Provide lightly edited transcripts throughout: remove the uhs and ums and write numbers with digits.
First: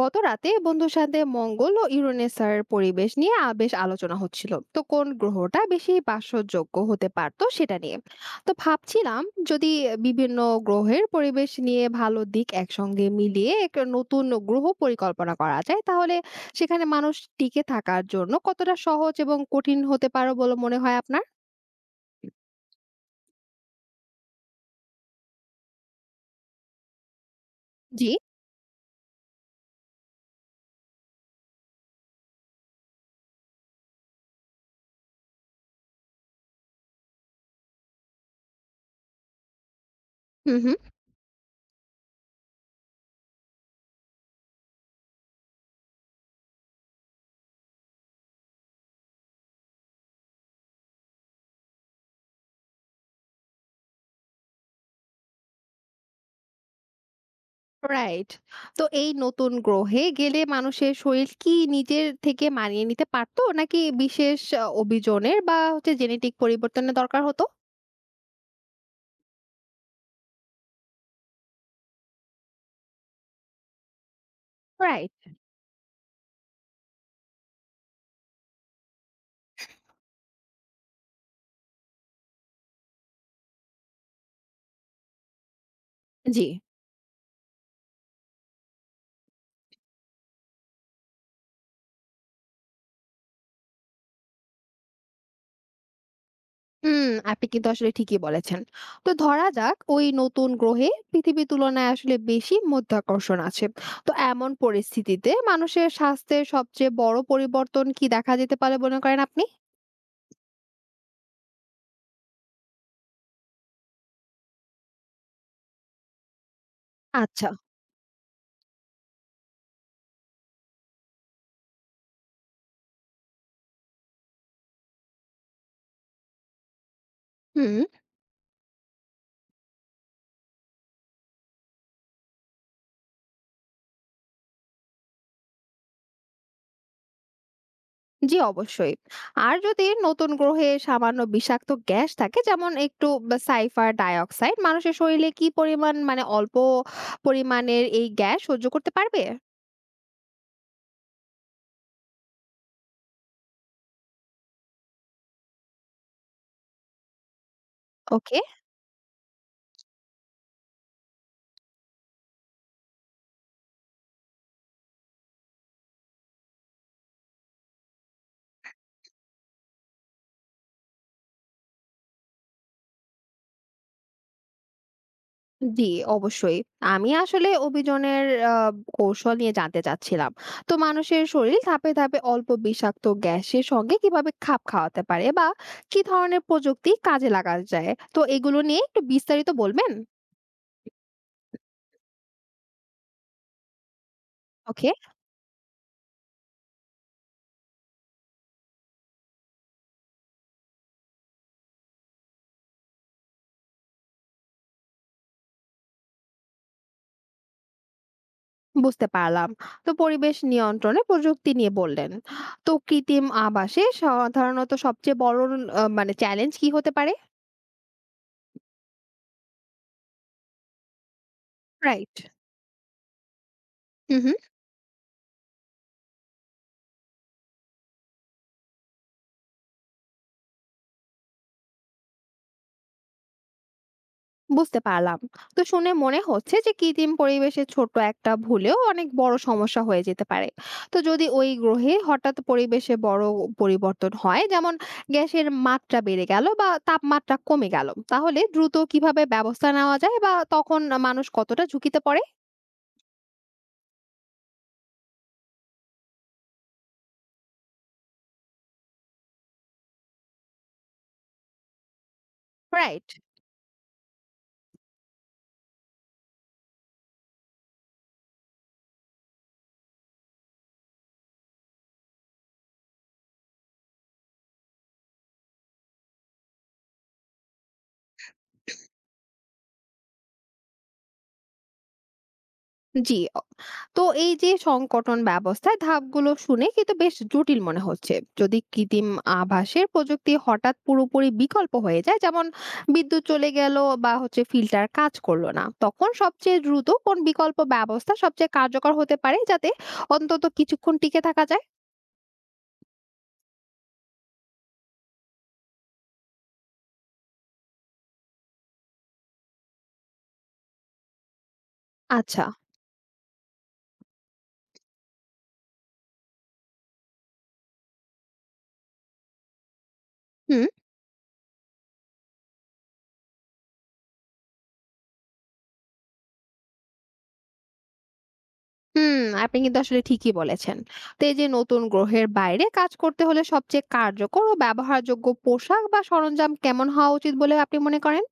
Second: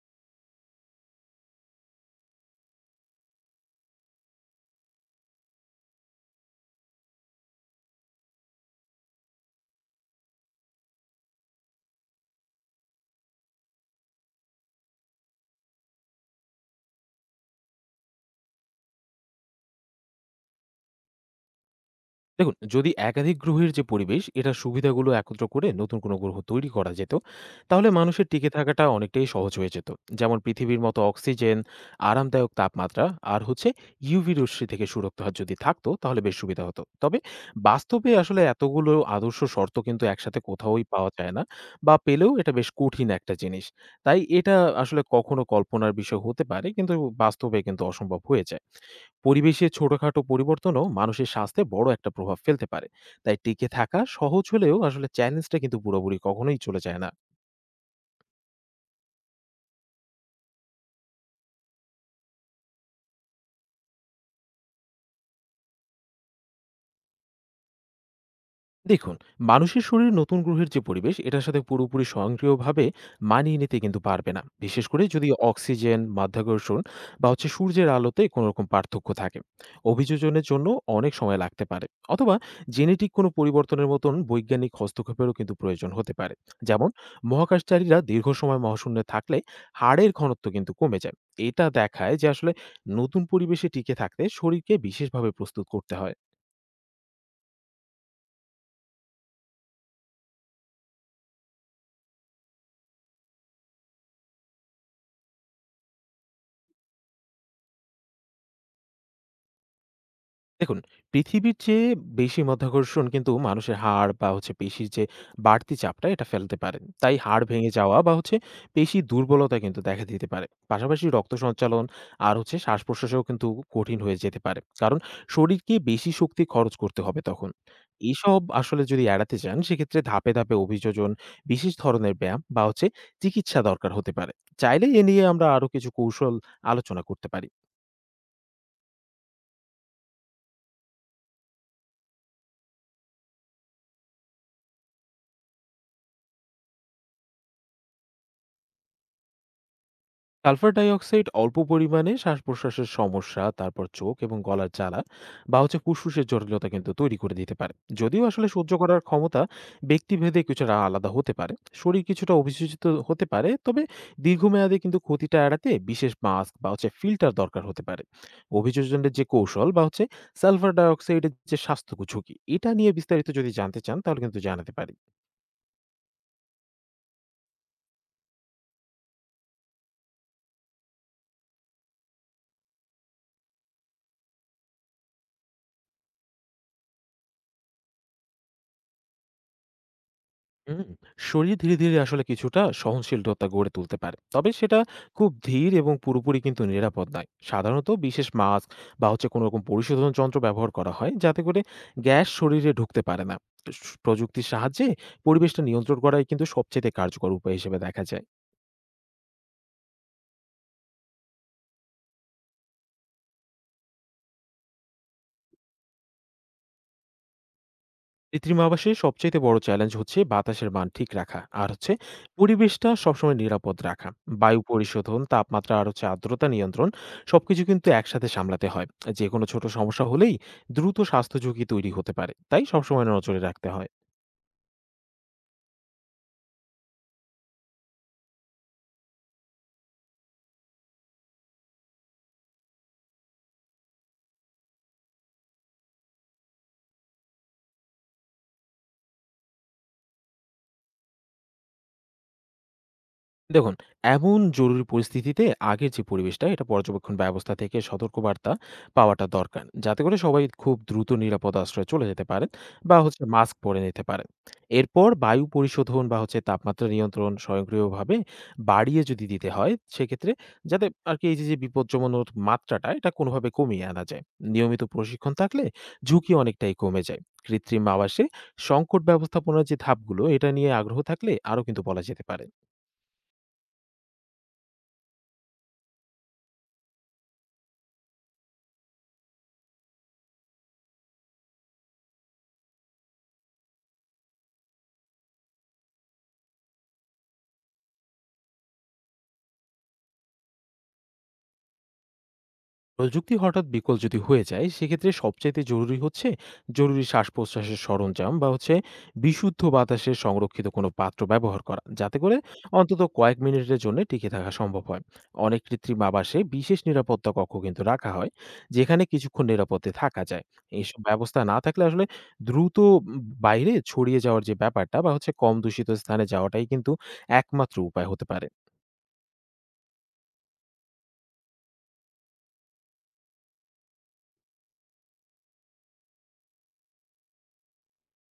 গত রাতে বন্ধুর সাথে মঙ্গল ও ইউরেনাসের পরিবেশ নিয়ে বেশ আলোচনা হচ্ছিল। তো কোন গ্রহটা বেশি বাসযোগ্য হতে পারতো সেটা নিয়ে তো ভাবছিলাম, যদি বিভিন্ন গ্রহের পরিবেশ নিয়ে ভালো দিক একসঙ্গে মিলিয়ে এক নতুন গ্রহ পরিকল্পনা করা যায় তাহলে সেখানে মানুষ টিকে থাকার জন্য কতটা সহজ এবং কঠিন হতে পারে বলে মনে হয় আপনার? দেখুন, যদি একাধিক গ্রহের যে পরিবেশ, এটার সুবিধাগুলো একত্র করে নতুন কোনো গ্রহ তৈরি করা যেত, তাহলে জি। মানুষের টিকে থাকাটা অনেকটাই সহজ হয়ে যেত। যেমন পৃথিবীর মতো অক্সিজেন, আরামদায়ক তাপমাত্রা আর হচ্ছে ইউভি রশ্মি থেকে সুরক্ষা যদি থাকতো, তাহলে বেশ সুবিধা হতো। তবে বাস্তবে আসলে এতগুলো আদর্শ শর্ত কিন্তু একসাথে হুম, হুম। কোথাওই পাওয়া যায় না বা পেলেও এটা বেশ কঠিন একটা জিনিস। তাই এটা আসলে কখনো কল্পনার বিষয় হতে পারে, কিন্তু বাস্তবে কিন্তু অসম্ভব হয়ে যায়। পরিবেশের ছোটখাটো পরিবর্তনও মানুষের স্বাস্থ্যে বড় একটা প্রভাব ফেলতে পারে, তাই টিকে থাকা সহজ হলেও আসলে চ্যালেঞ্জটা কিন্তু পুরোপুরি কখনোই চলে যায় না। রাইট। তো এই নতুন গ্রহে গেলে মানুষের শরীর কি নিজের থেকে মানিয়ে নিতে পারতো? নাকি বিশেষ অভিযোজনের বা হচ্ছে জেনেটিক পরিবর্তনের দরকার হতো? দেখুন, মানুষের শরীর নতুন গ্রহের যে পরিবেশ এটার সাথে পুরোপুরি স্বয়ংক্রিয়ভাবে মানিয়ে নিতে কিন্তু পারবে না, বিশেষ করে রাইট। যদি অক্সিজেন, মাধ্যাকর্ষণ বা হচ্ছে সূর্যের আলোতে কোনো রকম পার্থক্য থাকে। অভিযোজনের জন্য অনেক সময় লাগতে পারে, অথবা জেনেটিক কোনো পরিবর্তনের মতন বৈজ্ঞানিক হস্তক্ষেপেরও কিন্তু প্রয়োজন হতে পারে। জি। যেমন মহাকাশচারীরা দীর্ঘ সময় মহাশূন্যে থাকলে হাড়ের ঘনত্ব কিন্তু কমে যায়। এটা দেখায় যে আসলে নতুন পরিবেশে টিকে থাকতে শরীরকে বিশেষভাবে প্রস্তুত করতে হয়। হুম, আপনি কিন্তু আসলে ঠিকই বলেছেন। তো ধরা যাক ওই নতুন গ্রহে পৃথিবীর তুলনায় আসলে বেশি মাধ্যাকর্ষণ আছে। তো এমন পরিস্থিতিতে মানুষের স্বাস্থ্যের সবচেয়ে বড় পরিবর্তন কি দেখা যেতে পারে মনে করেন আপনি? দেখুন, পৃথিবীর চেয়ে বেশি মাধ্যাকর্ষণ কিন্তু মানুষের হাড় বা হচ্ছে পেশির যে বাড়তি চাপটা এটা ফেলতে পারে। তাই হাড় আচ্ছা। ভেঙে যাওয়া বা হচ্ছে পেশি দুর্বলতা কিন্তু দেখা দিতে পারে। পাশাপাশি রক্ত সঞ্চালন আর হচ্ছে শ্বাস-প্রশ্বাসেও কিন্তু কঠিন হয়ে যেতে পারে। কারণ শরীরকে বেশি শক্তি খরচ করতে হবে তখন। হুম। এসব আসলে যদি এড়াতে চান সেক্ষেত্রে ধাপে, ধাপে অভিযোজন, বিশেষ ধরনের ব্যায়াম বা হচ্ছে চিকিৎসা দরকার হতে পারে। চাইলে এ নিয়ে আমরা আরো কিছু কৌশল আলোচনা করতে পারি। জি, অবশ্যই। আর যদি নতুন গ্রহে সামান্য বিষাক্ত গ্যাস থাকে, যেমন একটু বা সালফার ডাইঅক্সাইড, মানুষের শরীরে কি পরিমাণ, মানে অল্প পরিমাণের এই গ্যাস সহ্য করতে পারবে? সালফার ডাইঅক্সাইড অল্প পরিমাণে শ্বাস প্রশ্বাসের সমস্যা, তারপর চোখ এবং গলার জ্বালা বা হচ্ছে ফুসফুসের জটিলতা কিন্তু তৈরি করে দিতে পারে। যদিও ওকে, আসলে সহ্য করার ক্ষমতা ব্যক্তিভেদে কিছুটা আলাদা হতে পারে। শরীর কিছুটা অভিযোজিত হতে পারে, তবে দীর্ঘমেয়াদে কিন্তু ক্ষতিটা এড়াতে বিশেষ মাস্ক বা হচ্ছে ফিল্টার দরকার হতে পারে। অভিযোজনের যে কৌশল বা হচ্ছে সালফার ডাইঅক্সাইডের যে স্বাস্থ্য ঝুঁকি এটা নিয়ে বিস্তারিত যদি জানতে চান তাহলে কিন্তু জানাতে পারি। জি, অবশ্যই। আমি আসলে অভিযানের আ কৌশল নিয়ে জানতে চাচ্ছিলাম। তো মানুষের শরীর ধাপে, ধাপে অল্প বিষাক্ত গ্যাসের সঙ্গে কিভাবে খাপ খাওয়াতে পারে, বা কি ধরনের প্রযুক্তি কাজে লাগা যায়? তো এগুলো নিয়ে একটু বিস্তারিত বলবেন? হুম, শরীর ধীরে ধীরে আসলে কিছুটা সহনশীলতা গড়ে তুলতে পারে, তবে সেটা ওকে। খুব ধীর এবং পুরোপুরি কিন্তু নিরাপদ নয়। সাধারণত বিশেষ মাস্ক বা হচ্ছে কোনো রকম পরিশোধন যন্ত্র ব্যবহার করা হয় যাতে করে গ্যাস শরীরে ঢুকতে পারে না। প্রযুক্তির সাহায্যে পরিবেশটা নিয়ন্ত্রণ করাই কিন্তু সবচেয়ে কার্যকর উপায় হিসেবে দেখা যায়। বুঝতে পারলাম। তো পরিবেশ নিয়ন্ত্রণে প্রযুক্তি নিয়ে বললেন। তো কৃত্রিম আবাসে সাধারণত সবচেয়ে বড় মানে চ্যালেঞ্জ কি হতে পারে? কৃত্রিম আবাসের সবচাইতে বড় চ্যালেঞ্জ হচ্ছে বাতাসের মান ঠিক রাখা আর হচ্ছে রাইট। পরিবেশটা সবসময় নিরাপদ রাখা। হু, হু। বায়ু পরিশোধন, তাপমাত্রা আর হচ্ছে আর্দ্রতা নিয়ন্ত্রণ সবকিছু কিন্তু একসাথে সামলাতে হয়। যে কোনো ছোট সমস্যা হলেই দ্রুত স্বাস্থ্য ঝুঁকি তৈরি হতে পারে, তাই সবসময় নজরে রাখতে হয়। বুঝতে পারলাম। তো শুনে মনে হচ্ছে যে কৃত্রিম পরিবেশে ছোট একটা ভুলেও অনেক বড় সমস্যা হয়ে যেতে পারে। তো যদি ওই গ্রহে হঠাৎ পরিবেশে বড় পরিবর্তন হয়, যেমন গ্যাসের মাত্রা বেড়ে গেল বা তাপমাত্রা কমে গেল, তাহলে দ্রুত কিভাবে ব্যবস্থা নেওয়া যায়, বা তখন মানুষ কতটা ঝুঁকিতে পড়ে? দেখুন, এমন জরুরি পরিস্থিতিতে আগের যে পরিবেশটা এটা পর্যবেক্ষণ ব্যবস্থা থেকে সতর্কবার্তা পাওয়াটা দরকার। যাতে করে সবাই খুব দ্রুত নিরাপদ আশ্রয়ে চলে যেতে পারেন বা রাইট। হচ্ছে মাস্ক পরে নিতে পারেন। এরপর বায়ু পরিশোধন বা হচ্ছে তাপমাত্রা নিয়ন্ত্রণ স্বয়ংক্রিয়ভাবে বাড়িয়ে যদি দিতে হয় সেক্ষেত্রে, যাতে আরকি এই যে, যে বিপজ্জনক মাত্রাটা এটা কোনোভাবে কমিয়ে আনা যায়। নিয়মিত প্রশিক্ষণ থাকলে ঝুঁকি অনেকটাই কমে যায়। কৃত্রিম আবাসে সংকট ব্যবস্থাপনার যে ধাপগুলো এটা নিয়ে আগ্রহ থাকলে আরো কিন্তু বলা যেতে পারে। জি। তো এই যে সংকটন ব্যবস্থায় ধাপগুলো শুনে কিন্তু বেশ জটিল মনে হচ্ছে। যদি কৃত্রিম আভাসের প্রযুক্তি হঠাৎ পুরোপুরি বিকল্প হয়ে যায়, যেমন বিদ্যুৎ চলে গেল বা হচ্ছে ফিল্টার কাজ করলো না, তখন সবচেয়ে দ্রুত কোন বিকল্প ব্যবস্থা সবচেয়ে কার্যকর হতে পারে যাতে অন্তত কিছুক্ষণ টিকে থাকা যায়? প্রযুক্তি হঠাৎ বিকল যদি হয়ে যায় সেক্ষেত্রে সবচাইতে জরুরি হচ্ছে জরুরি শ্বাস প্রশ্বাসের সরঞ্জাম বা হচ্ছে বিশুদ্ধ বাতাসের সংরক্ষিত কোনো পাত্র ব্যবহার করা, যাতে করে আচ্ছা। অন্তত কয়েক মিনিটের জন্য টিকে থাকা সম্ভব হয়। অনেক কৃত্রিম আবাসে বিশেষ নিরাপত্তা কক্ষ কিন্তু রাখা হয়, যেখানে কিছুক্ষণ নিরাপদে থাকা যায়। হুম। এইসব ব্যবস্থা না থাকলে আসলে দ্রুত বাইরে ছড়িয়ে যাওয়ার যে ব্যাপারটা বা হচ্ছে কম দূষিত স্থানে যাওয়াটাই কিন্তু একমাত্র উপায় হতে পারে। হুম আপনি কিন্তু আসলে ঠিকই বলেছেন। তো এই যে নতুন গ্রহের বাইরে কাজ করতে হলে সবচেয়ে কার্যকর ও ব্যবহারযোগ্য পোশাক বা সরঞ্জাম কেমন হওয়া উচিত বলে আপনি মনে করেন?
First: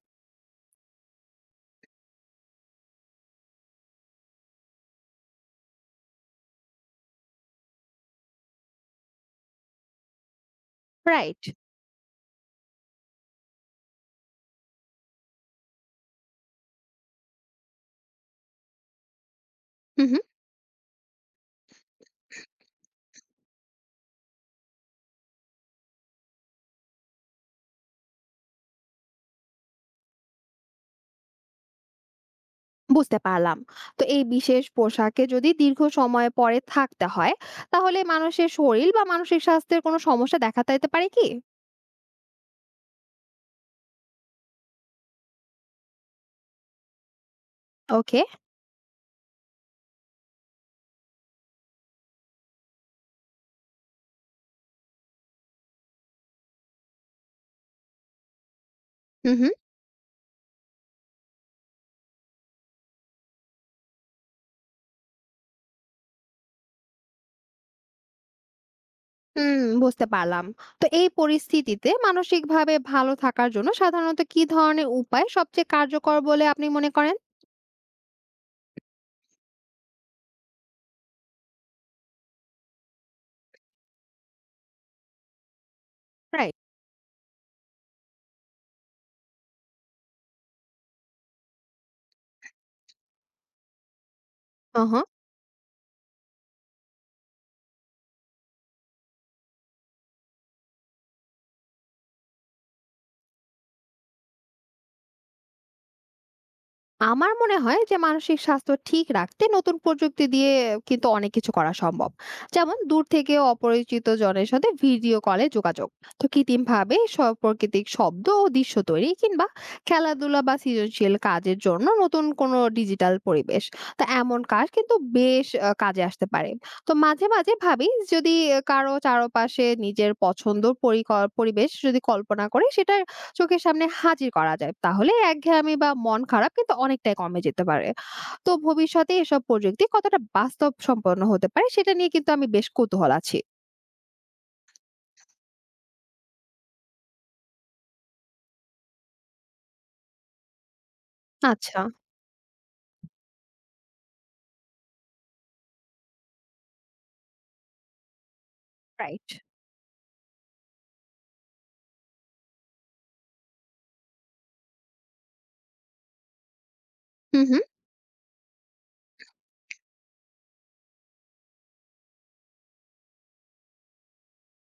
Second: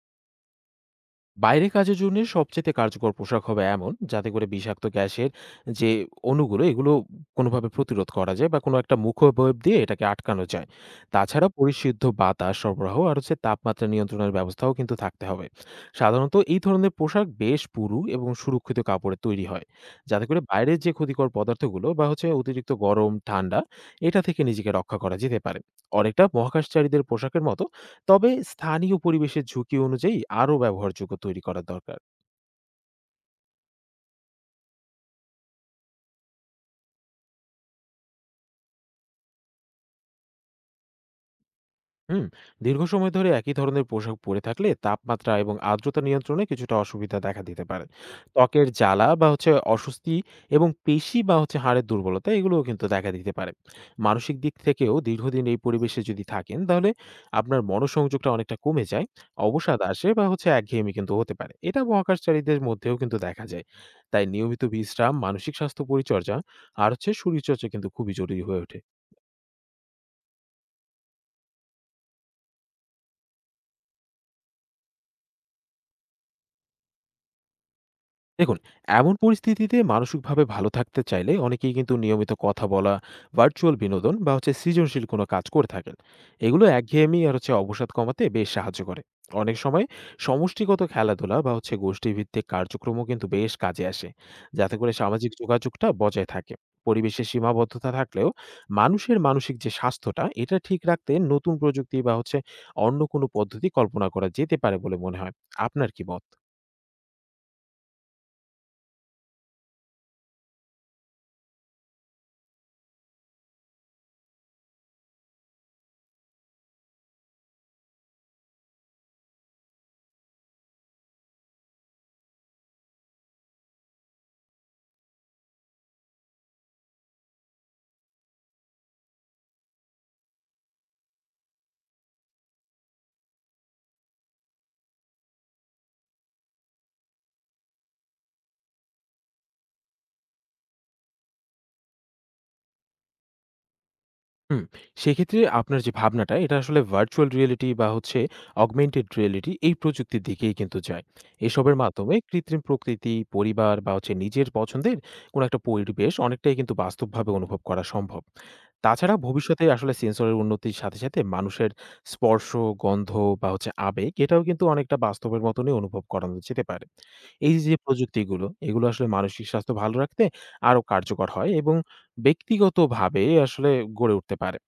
বাইরে কাজের জন্য সবচেয়ে কার্যকর পোশাক হবে এমন, যাতে করে বিষাক্ত গ্যাসের যে অণুগুলো, এগুলো কোনোভাবে প্রতিরোধ করা যায় বা কোনো একটা মুখাবয়ব দিয়ে এটাকে আটকানো যায়। রাইট। তাছাড়া পরিশুদ্ধ বাতাস সরবরাহ আর হচ্ছে তাপমাত্রা নিয়ন্ত্রণের ব্যবস্থাও কিন্তু থাকতে হবে। সাধারণত এই ধরনের পোশাক বেশ পুরু এবং সুরক্ষিত কাপড়ে তৈরি হয়, হুম, হুম। যাতে করে বাইরের যে ক্ষতিকর পদার্থগুলো বা হচ্ছে অতিরিক্ত গরম, ঠান্ডা, এটা থেকে নিজেকে রক্ষা করা যেতে পারে। অনেকটা মহাকাশচারীদের পোশাকের মতো, তবে স্থানীয় পরিবেশের ঝুঁকি অনুযায়ী আরও ব্যবহারযোগ্য তৈরি করা দরকার। বুঝতে পারলাম। তো এই বিশেষ পোশাকে যদি দীর্ঘ সময় পরে থাকতে হয়, তাহলে মানুষের শরীর বা মানসিক স্বাস্থ্যের কোনো সমস্যা দেখা দিতে পারে কি? হুম, দীর্ঘ সময় ধরে একই ধরনের পোশাক পরে থাকলে তাপমাত্রা এবং আর্দ্রতা নিয়ন্ত্রণে কিছুটা অসুবিধা দেখা দিতে পারে। ওকে। ত্বকের জ্বালা বা হচ্ছে অস্বস্তি এবং পেশি বা হচ্ছে হাড়ের দুর্বলতা এগুলোও কিন্তু দেখা দিতে পারে। মানসিক দিক থেকেও দীর্ঘদিন এই পরিবেশে যদি থাকেন তাহলে আপনার মনোসংযোগটা অনেকটা কমে যায়। হুম, হুম। অবসাদ আসে বা হচ্ছে একঘেয়েমি কিন্তু হতে পারে, এটা মহাকাশচারীদের মধ্যেও কিন্তু দেখা যায়। তাই নিয়মিত বিশ্রাম, মানসিক স্বাস্থ্য পরিচর্যা আর হচ্ছে শরীরচর্চা কিন্তু খুবই জরুরি হয়ে ওঠে। হুম, বুঝতে পারলাম। তো এই পরিস্থিতিতে মানসিকভাবে ভালো থাকার জন্য সাধারণত কি ধরনের উপায় সবচেয়ে কার্যকর বলে আপনি মনে করেন? দেখুন, এমন পরিস্থিতিতে মানসিকভাবে ভালো থাকতে চাইলে অনেকেই কিন্তু নিয়মিত কথা বলা, ভার্চুয়াল বিনোদন বা হচ্ছে সৃজনশীল কোনো কাজ করে থাকেন। রাইট। এগুলো একঘেয়েমি আর হচ্ছে অবসাদ কমাতে বেশ সাহায্য করে। অনেক সময় সমষ্টিগত খেলাধুলা বা হচ্ছে গোষ্ঠীভিত্তিক কার্যক্রমও কিন্তু বেশ কাজে আসে, যাতে করে ওহো। সামাজিক যোগাযোগটা বজায় থাকে। পরিবেশের সীমাবদ্ধতা থাকলেও মানুষের মানসিক যে স্বাস্থ্যটা, এটা ঠিক রাখতে নতুন প্রযুক্তি বা হচ্ছে অন্য কোনো পদ্ধতি কল্পনা করা যেতে পারে বলে মনে হয়। আপনার কি মত? আমার মনে হয় যে মানসিক স্বাস্থ্য ঠিক রাখতে নতুন প্রযুক্তি দিয়ে কিন্তু অনেক কিছু করা সম্ভব, যেমন দূর থেকে অপরিচিত জনের সাথে ভিডিও কলে যোগাযোগ, তো কৃত্রিম ভাবে প্রাকৃতিক শব্দ ও দৃশ্য তৈরি, কিংবা খেলাধুলা বা সৃজনশীল কাজের জন্য নতুন কোনো ডিজিটাল পরিবেশ। তো এমন কাজ কিন্তু বেশ কাজে আসতে পারে। তো মাঝে মাঝে ভাবি, যদি কারো চারপাশে নিজের পছন্দ পরিবেশ যদি কল্পনা করে সেটা চোখের সামনে হাজির করা যায়, তাহলে একঘেয়েমি বা মন খারাপ কিন্তু অনেকটাই কমে যেতে পারে। তো ভবিষ্যতে এসব প্রযুক্তি কতটা বাস্তবসম্পন্ন হতে পারে সেটা নিয়ে কিন্তু আমি বেশ কৌতূহল আছি। হুম, সেক্ষেত্রে আপনার যে ভাবনাটা এটা আসলে ভার্চুয়াল রিয়েলিটি বা হচ্ছে অগমেন্টেড রিয়েলিটি এই প্রযুক্তির দিকেই কিন্তু যায়। এসবের আচ্ছা। মাধ্যমে কৃত্রিম প্রকৃতি, পরিবার বা হচ্ছে নিজের পছন্দের কোনো একটা পরিবেশ অনেকটাই কিন্তু বাস্তবভাবে অনুভব করা সম্ভব। তাছাড়া রাইট। ভবিষ্যতে আসলে সেন্সরের উন্নতির সাথে, সাথে মানুষের স্পর্শ, গন্ধ বা হচ্ছে আবেগ এটাও কিন্তু অনেকটা বাস্তবের মতনই অনুভব করানো যেতে পারে। হুম, এই হুম। যে, যে প্রযুক্তিগুলো এগুলো আসলে মানসিক স্বাস্থ্য ভালো রাখতে আরো কার্যকর হয় এবং ব্যক্তিগতভাবে আসলে গড়ে উঠতে পারে?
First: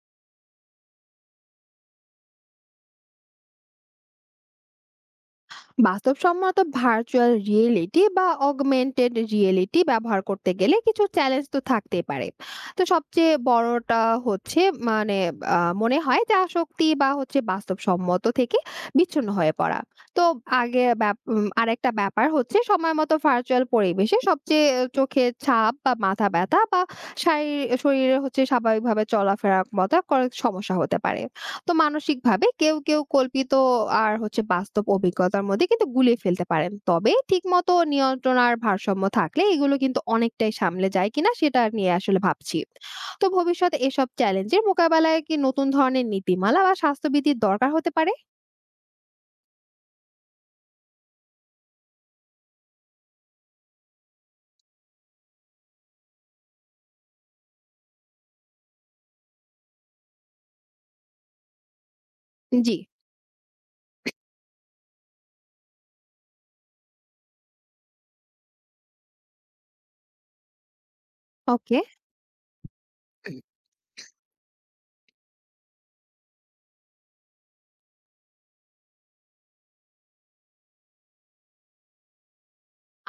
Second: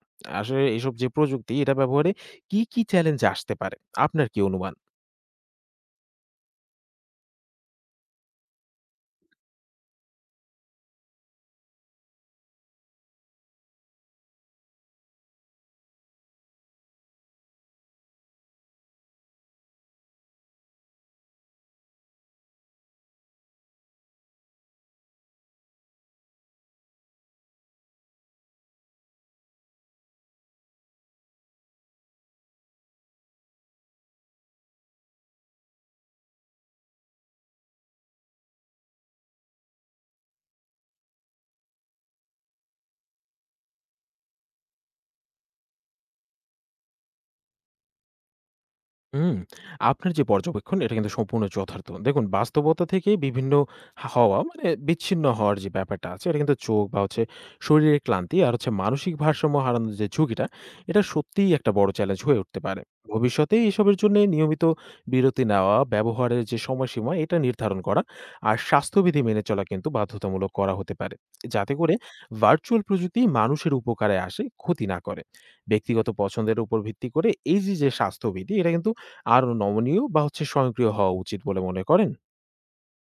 আসলে এসব যে প্রযুক্তি এটা ব্যবহারে কি চ্যালেঞ্জ আসতে পারে? আপনার কি অনুমান? বাস্তবসম্মত ভার্চুয়াল রিয়েলিটি বা অগমেন্টেড রিয়েলিটি ব্যবহার করতে গেলে কিছু চ্যালেঞ্জ তো থাকতেই পারে। তো সবচেয়ে বড়টা হচ্ছে, মানে, মনে হয় যে আসক্তি বা হচ্ছে বাস্তবসম্মত থেকে বিচ্ছিন্ন হয়ে পড়া। তো আগে আরেকটা ব্যাপার হচ্ছে সময় মতো ভার্চুয়াল পরিবেশে সবচেয়ে চোখের ছাপ বা মাথা ব্যথা বা শরীরে হচ্ছে স্বাভাবিকভাবে চলাফেরার মতো কয়েক সমস্যা হতে পারে। তো মানসিকভাবে কেউ কল্পিত আর হচ্ছে বাস্তব অভিজ্ঞতার মধ্যে কিন্তু গুলিয়ে ফেলতে পারেন। তবে ঠিকমতো নিয়ন্ত্রণ আর ভারসাম্য থাকলে এগুলো কিন্তু অনেকটাই সামলে যায় কিনা সেটা নিয়ে আসলে ভাবছি। তো ভবিষ্যতে এসব চ্যালেঞ্জের মোকাবেলায় কি নতুন ধরনের নীতিমালা বা স্বাস্থ্যবিধির দরকার হতে পারে? হুম, আপনার যে পর্যবেক্ষণ এটা কিন্তু সম্পূর্ণ যথার্থ। দেখুন, বাস্তবতা থেকেই বিভিন্ন হওয়া মানে বিচ্ছিন্ন হওয়ার যে ব্যাপারটা আছে এটা কিন্তু চোখ বা হচ্ছে শরীরের ক্লান্তি আর হচ্ছে মানসিক ভারসাম্য হারানোর যে ঝুঁকিটা এটা সত্যিই একটা বড় চ্যালেঞ্জ হয়ে উঠতে জি, পারে। ভবিষ্যতে এসবের জন্য নিয়মিত বিরতি নেওয়া, ব্যবহারের যে সময়সীমা এটা নির্ধারণ করা আর স্বাস্থ্যবিধি মেনে চলা কিন্তু বাধ্যতামূলক করা হতে পারে। যাতে ওকে। করে ভার্চুয়াল প্রযুক্তি মানুষের উপকারে আসে, ক্ষতি না করে। ব্যক্তিগত পছন্দের উপর ভিত্তি করে এই যে, যে স্বাস্থ্যবিধি এটা কিন্তু আরো নমনীয় বা হচ্ছে স্বয়ংক্রিয় হওয়া উচিত বলে মনে করেন?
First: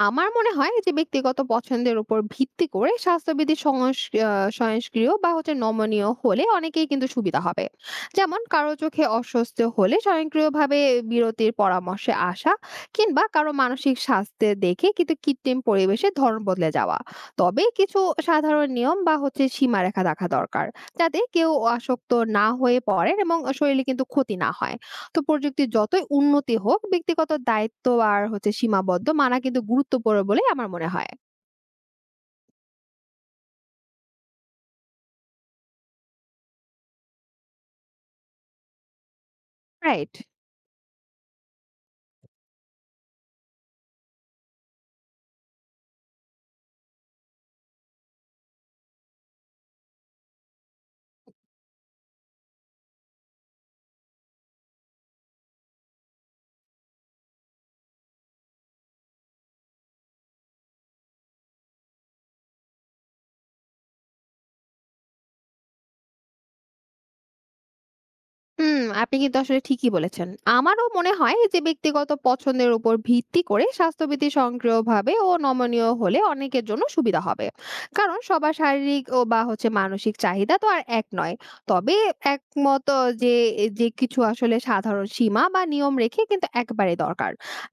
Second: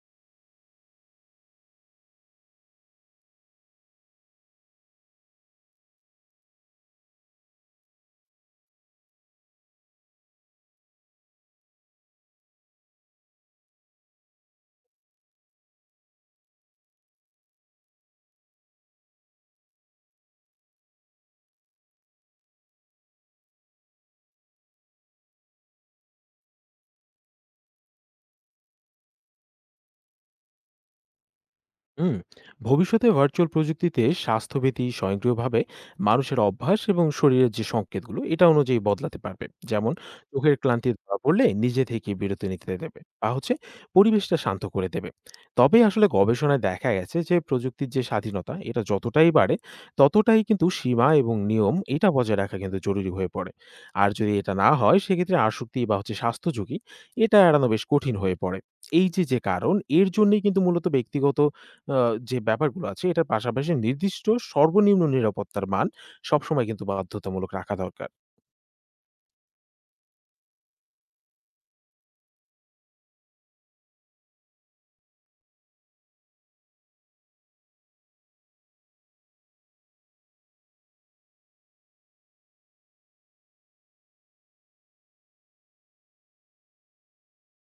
আমার মনে হয় যে ব্যক্তিগত পছন্দের উপর ভিত্তি করে স্বাস্থ্যবিধি সহনশীল বা হচ্ছে নমনীয় হলে অনেকেই কিন্তু সুবিধা হবে। যেমন কারো চোখে অস্বস্তি হলে স্বয়ংক্রিয়ভাবে বিরতির পরামর্শে আসা, কিংবা কারো মানসিক স্বাস্থ্যে দেখে কিন্তু কৃত্রিম পরিবেশে ধরন বদলে যাওয়া। তবে কিছু সাধারণ নিয়ম বা হচ্ছে সীমারেখা রাখা দরকার, যাতে কেউ আসক্ত না হয়ে পড়েন এবং শরীরে কিন্তু ক্ষতি না হয়। তো প্রযুক্তির যতই উন্নতি হোক, ব্যক্তিগত দায়িত্ব আর হচ্ছে সীমাবদ্ধ মানা কিন্তু গুরুত্বপূর্ণ বলে আমার মনে হয়। হুম, ভবিষ্যতে ভার্চুয়াল প্রযুক্তিতে স্বাস্থ্যবিধি স্বয়ংক্রিয়ভাবে মানুষের অভ্যাস এবং শরীরের যে সংকেতগুলো এটা অনুযায়ী বদলাতে পারবে। যেমন রাইট। চোখের ক্লান্তি ধরা পড়লে নিজে থেকে বিরতি নিতে দেবে বা হচ্ছে পরিবেশটা শান্ত করে দেবে। তবে আসলে গবেষণায় দেখা গেছে যে প্রযুক্তির যে স্বাধীনতা এটা যতটাই বাড়ে, ততটাই কিন্তু সীমা এবং নিয়ম এটা বজায় রাখা কিন্তু জরুরি হয়ে পড়ে। আর যদি এটা না হয় সেক্ষেত্রে আসক্তি বা হচ্ছে স্বাস্থ্য ঝুঁকি এটা এড়ানো বেশ কঠিন হয়ে পড়ে। এই যে যে কারণ এর জন্যই কিন্তু মূলত ব্যক্তিগত আ যে ব্যাপারগুলো আছে এটার পাশাপাশি নির্দিষ্ট সর্বনিম্ন নিরাপত্তার মান সবসময় কিন্তু বাধ্যতামূলক রাখা দরকার। হুম, আপনি কিন্তু আসলে ঠিকই বলেছেন। আমারও মনে হয় যে ব্যক্তিগত পছন্দের উপর ভিত্তি করে স্বাস্থ্যবিধি সক্রিয়ভাবে ও নমনীয় হলে অনেকের জন্য সুবিধা হবে। কারণ সবার শারীরিক ও বা হচ্ছে মানসিক চাহিদা তো আর এক নয়। তবে একমত যে যে কিছু আসলে সাধারণ সীমা বা নিয়ম রেখে কিন্তু একবারে দরকার।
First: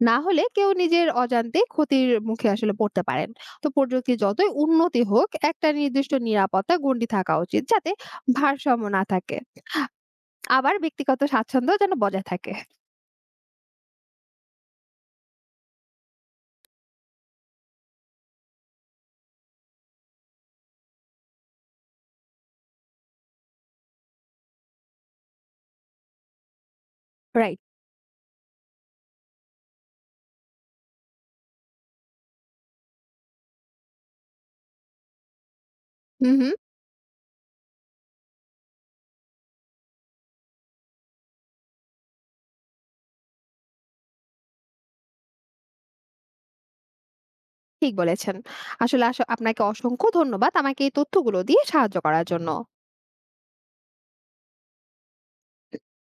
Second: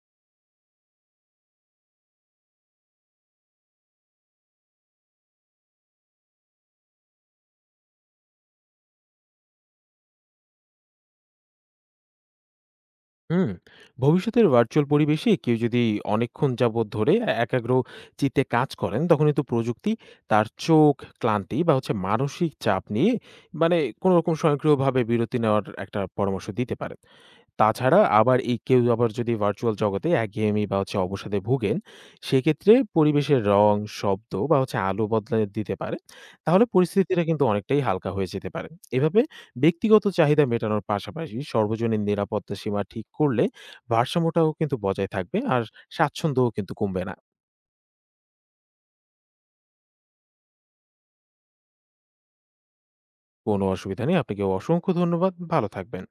না হলে কেউ নিজের অজান্তে ক্ষতির মুখে আসলে পড়তে পারেন। তো প্রযুক্তি যতই উন্নতি হোক একটা নির্দিষ্ট নিরাপত্তা গণ্ডি থাকা উচিত, যাতে ভারসাম্য না থাকে। আবার ব্যক্তিগত স্বাচ্ছন্দ্য যেন বজায় থাকে। হুম, ভবিষ্যতের ভার্চুয়াল পরিবেশে কেউ যদি অনেকক্ষণ যাবৎ ধরে একাগ্র চিত্তে কাজ করেন তখন কিন্তু প্রযুক্তি তার চোখ ক্লান্তি বা হচ্ছে মানসিক চাপ নিয়ে মানে কোনো রকম স্বয়ংক্রিয়ভাবে বিরতি নেওয়ার একটা পরামর্শ দিতে পারেন। রাইট। তাছাড়া আবার এই কেউ আবার যদি ভার্চুয়াল জগতে একঘেয়েমি বা হচ্ছে অবসাদে ভোগেন সেক্ষেত্রে পরিবেশের রং, শব্দ বা হচ্ছে আলো বদলে দিতে পারে। হুম, হুম। তাহলে পরিস্থিতিটা কিন্তু অনেকটাই হালকা হয়ে যেতে পারে। এভাবে ব্যক্তিগত চাহিদা মেটানোর পাশাপাশি সর্বজনীন নিরাপত্তা সীমা ঠিক করলে ভারসাম্যটাও কিন্তু বজায় থাকবে আর স্বাচ্ছন্দ্যও কিন্তু কমবে না। ঠিক বলেছেন। আসলে আপনাকে অসংখ্য ধন্যবাদ আমাকে এই তথ্যগুলো দিয়ে সাহায্য করার জন্য। কোনো অসুবিধা নেই, আপনাকে অসংখ্য ধন্যবাদ, ভালো থাকবেন।